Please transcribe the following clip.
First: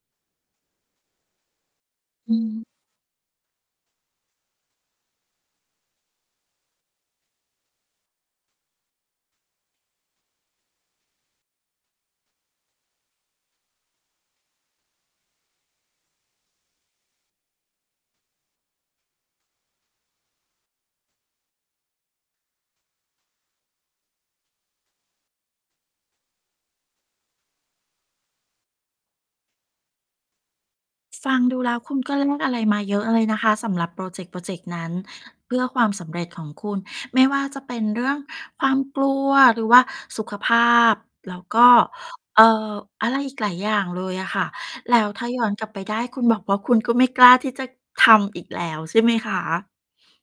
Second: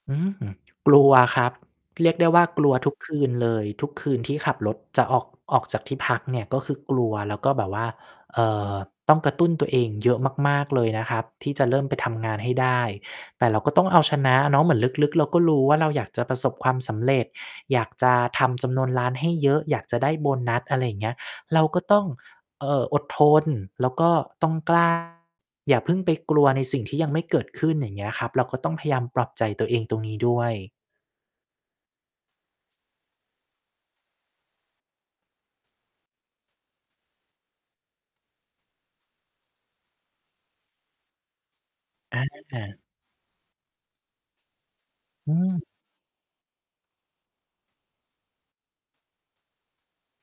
อืม กลัวครับ เรียกได้อว่ากืม ลัวทุกคืนเลย ทุกคืนที่ขับรถจะออก ออกจากที่พักเนี่ย ก็คือกลัว แล้วก็แบบว่า เอ่อ ต้องกระตุ้นตัวเองเยอะมาก ๆ เลยนะครับ ที่จะเริ่มไปทำงานให้ได้ แต่เราก็ต้องเอาชนะเนาะ เหมือนลึก ๆ เราก็รู้ว่า เราอยากจะประสบความสำเร็จ อยากจะทำจำนวนร้านให้เยอะ อยากจะได้โบนัส อะไรอย่างเงี้ย เราก็ต้อง เอ่อ อดทน แล้วก็ต้อง กล้า อย่าเพิ่งไปกลัวในสิ่งที่ยังไม่เกิดขึ้น อย่างเงี้ยครับ เราก็ต้องพยายามปรับใจตัวเองตรงนี้ด้วย ฟังดูแล้วคุณก็แลกอะไรมาเยอะเลยนะคะ สำหรับพรอเจกต์พรอเจกต์นั้น เพื่อความสำเร็จของคุณ ไม่ว่าจะเป็นเรื่องความกลัว หรือว่าสุขภาพ แล้วก็ อเอ่อ า อะไรอีกหลายอย่างเลยอะค่ะ แล้วถ้าอืย้อนกม ลับไปได้ คุณบอกว่าคุณก็ไม่กล้าที่จะทำอีกแล้วใช่ไหมคะ?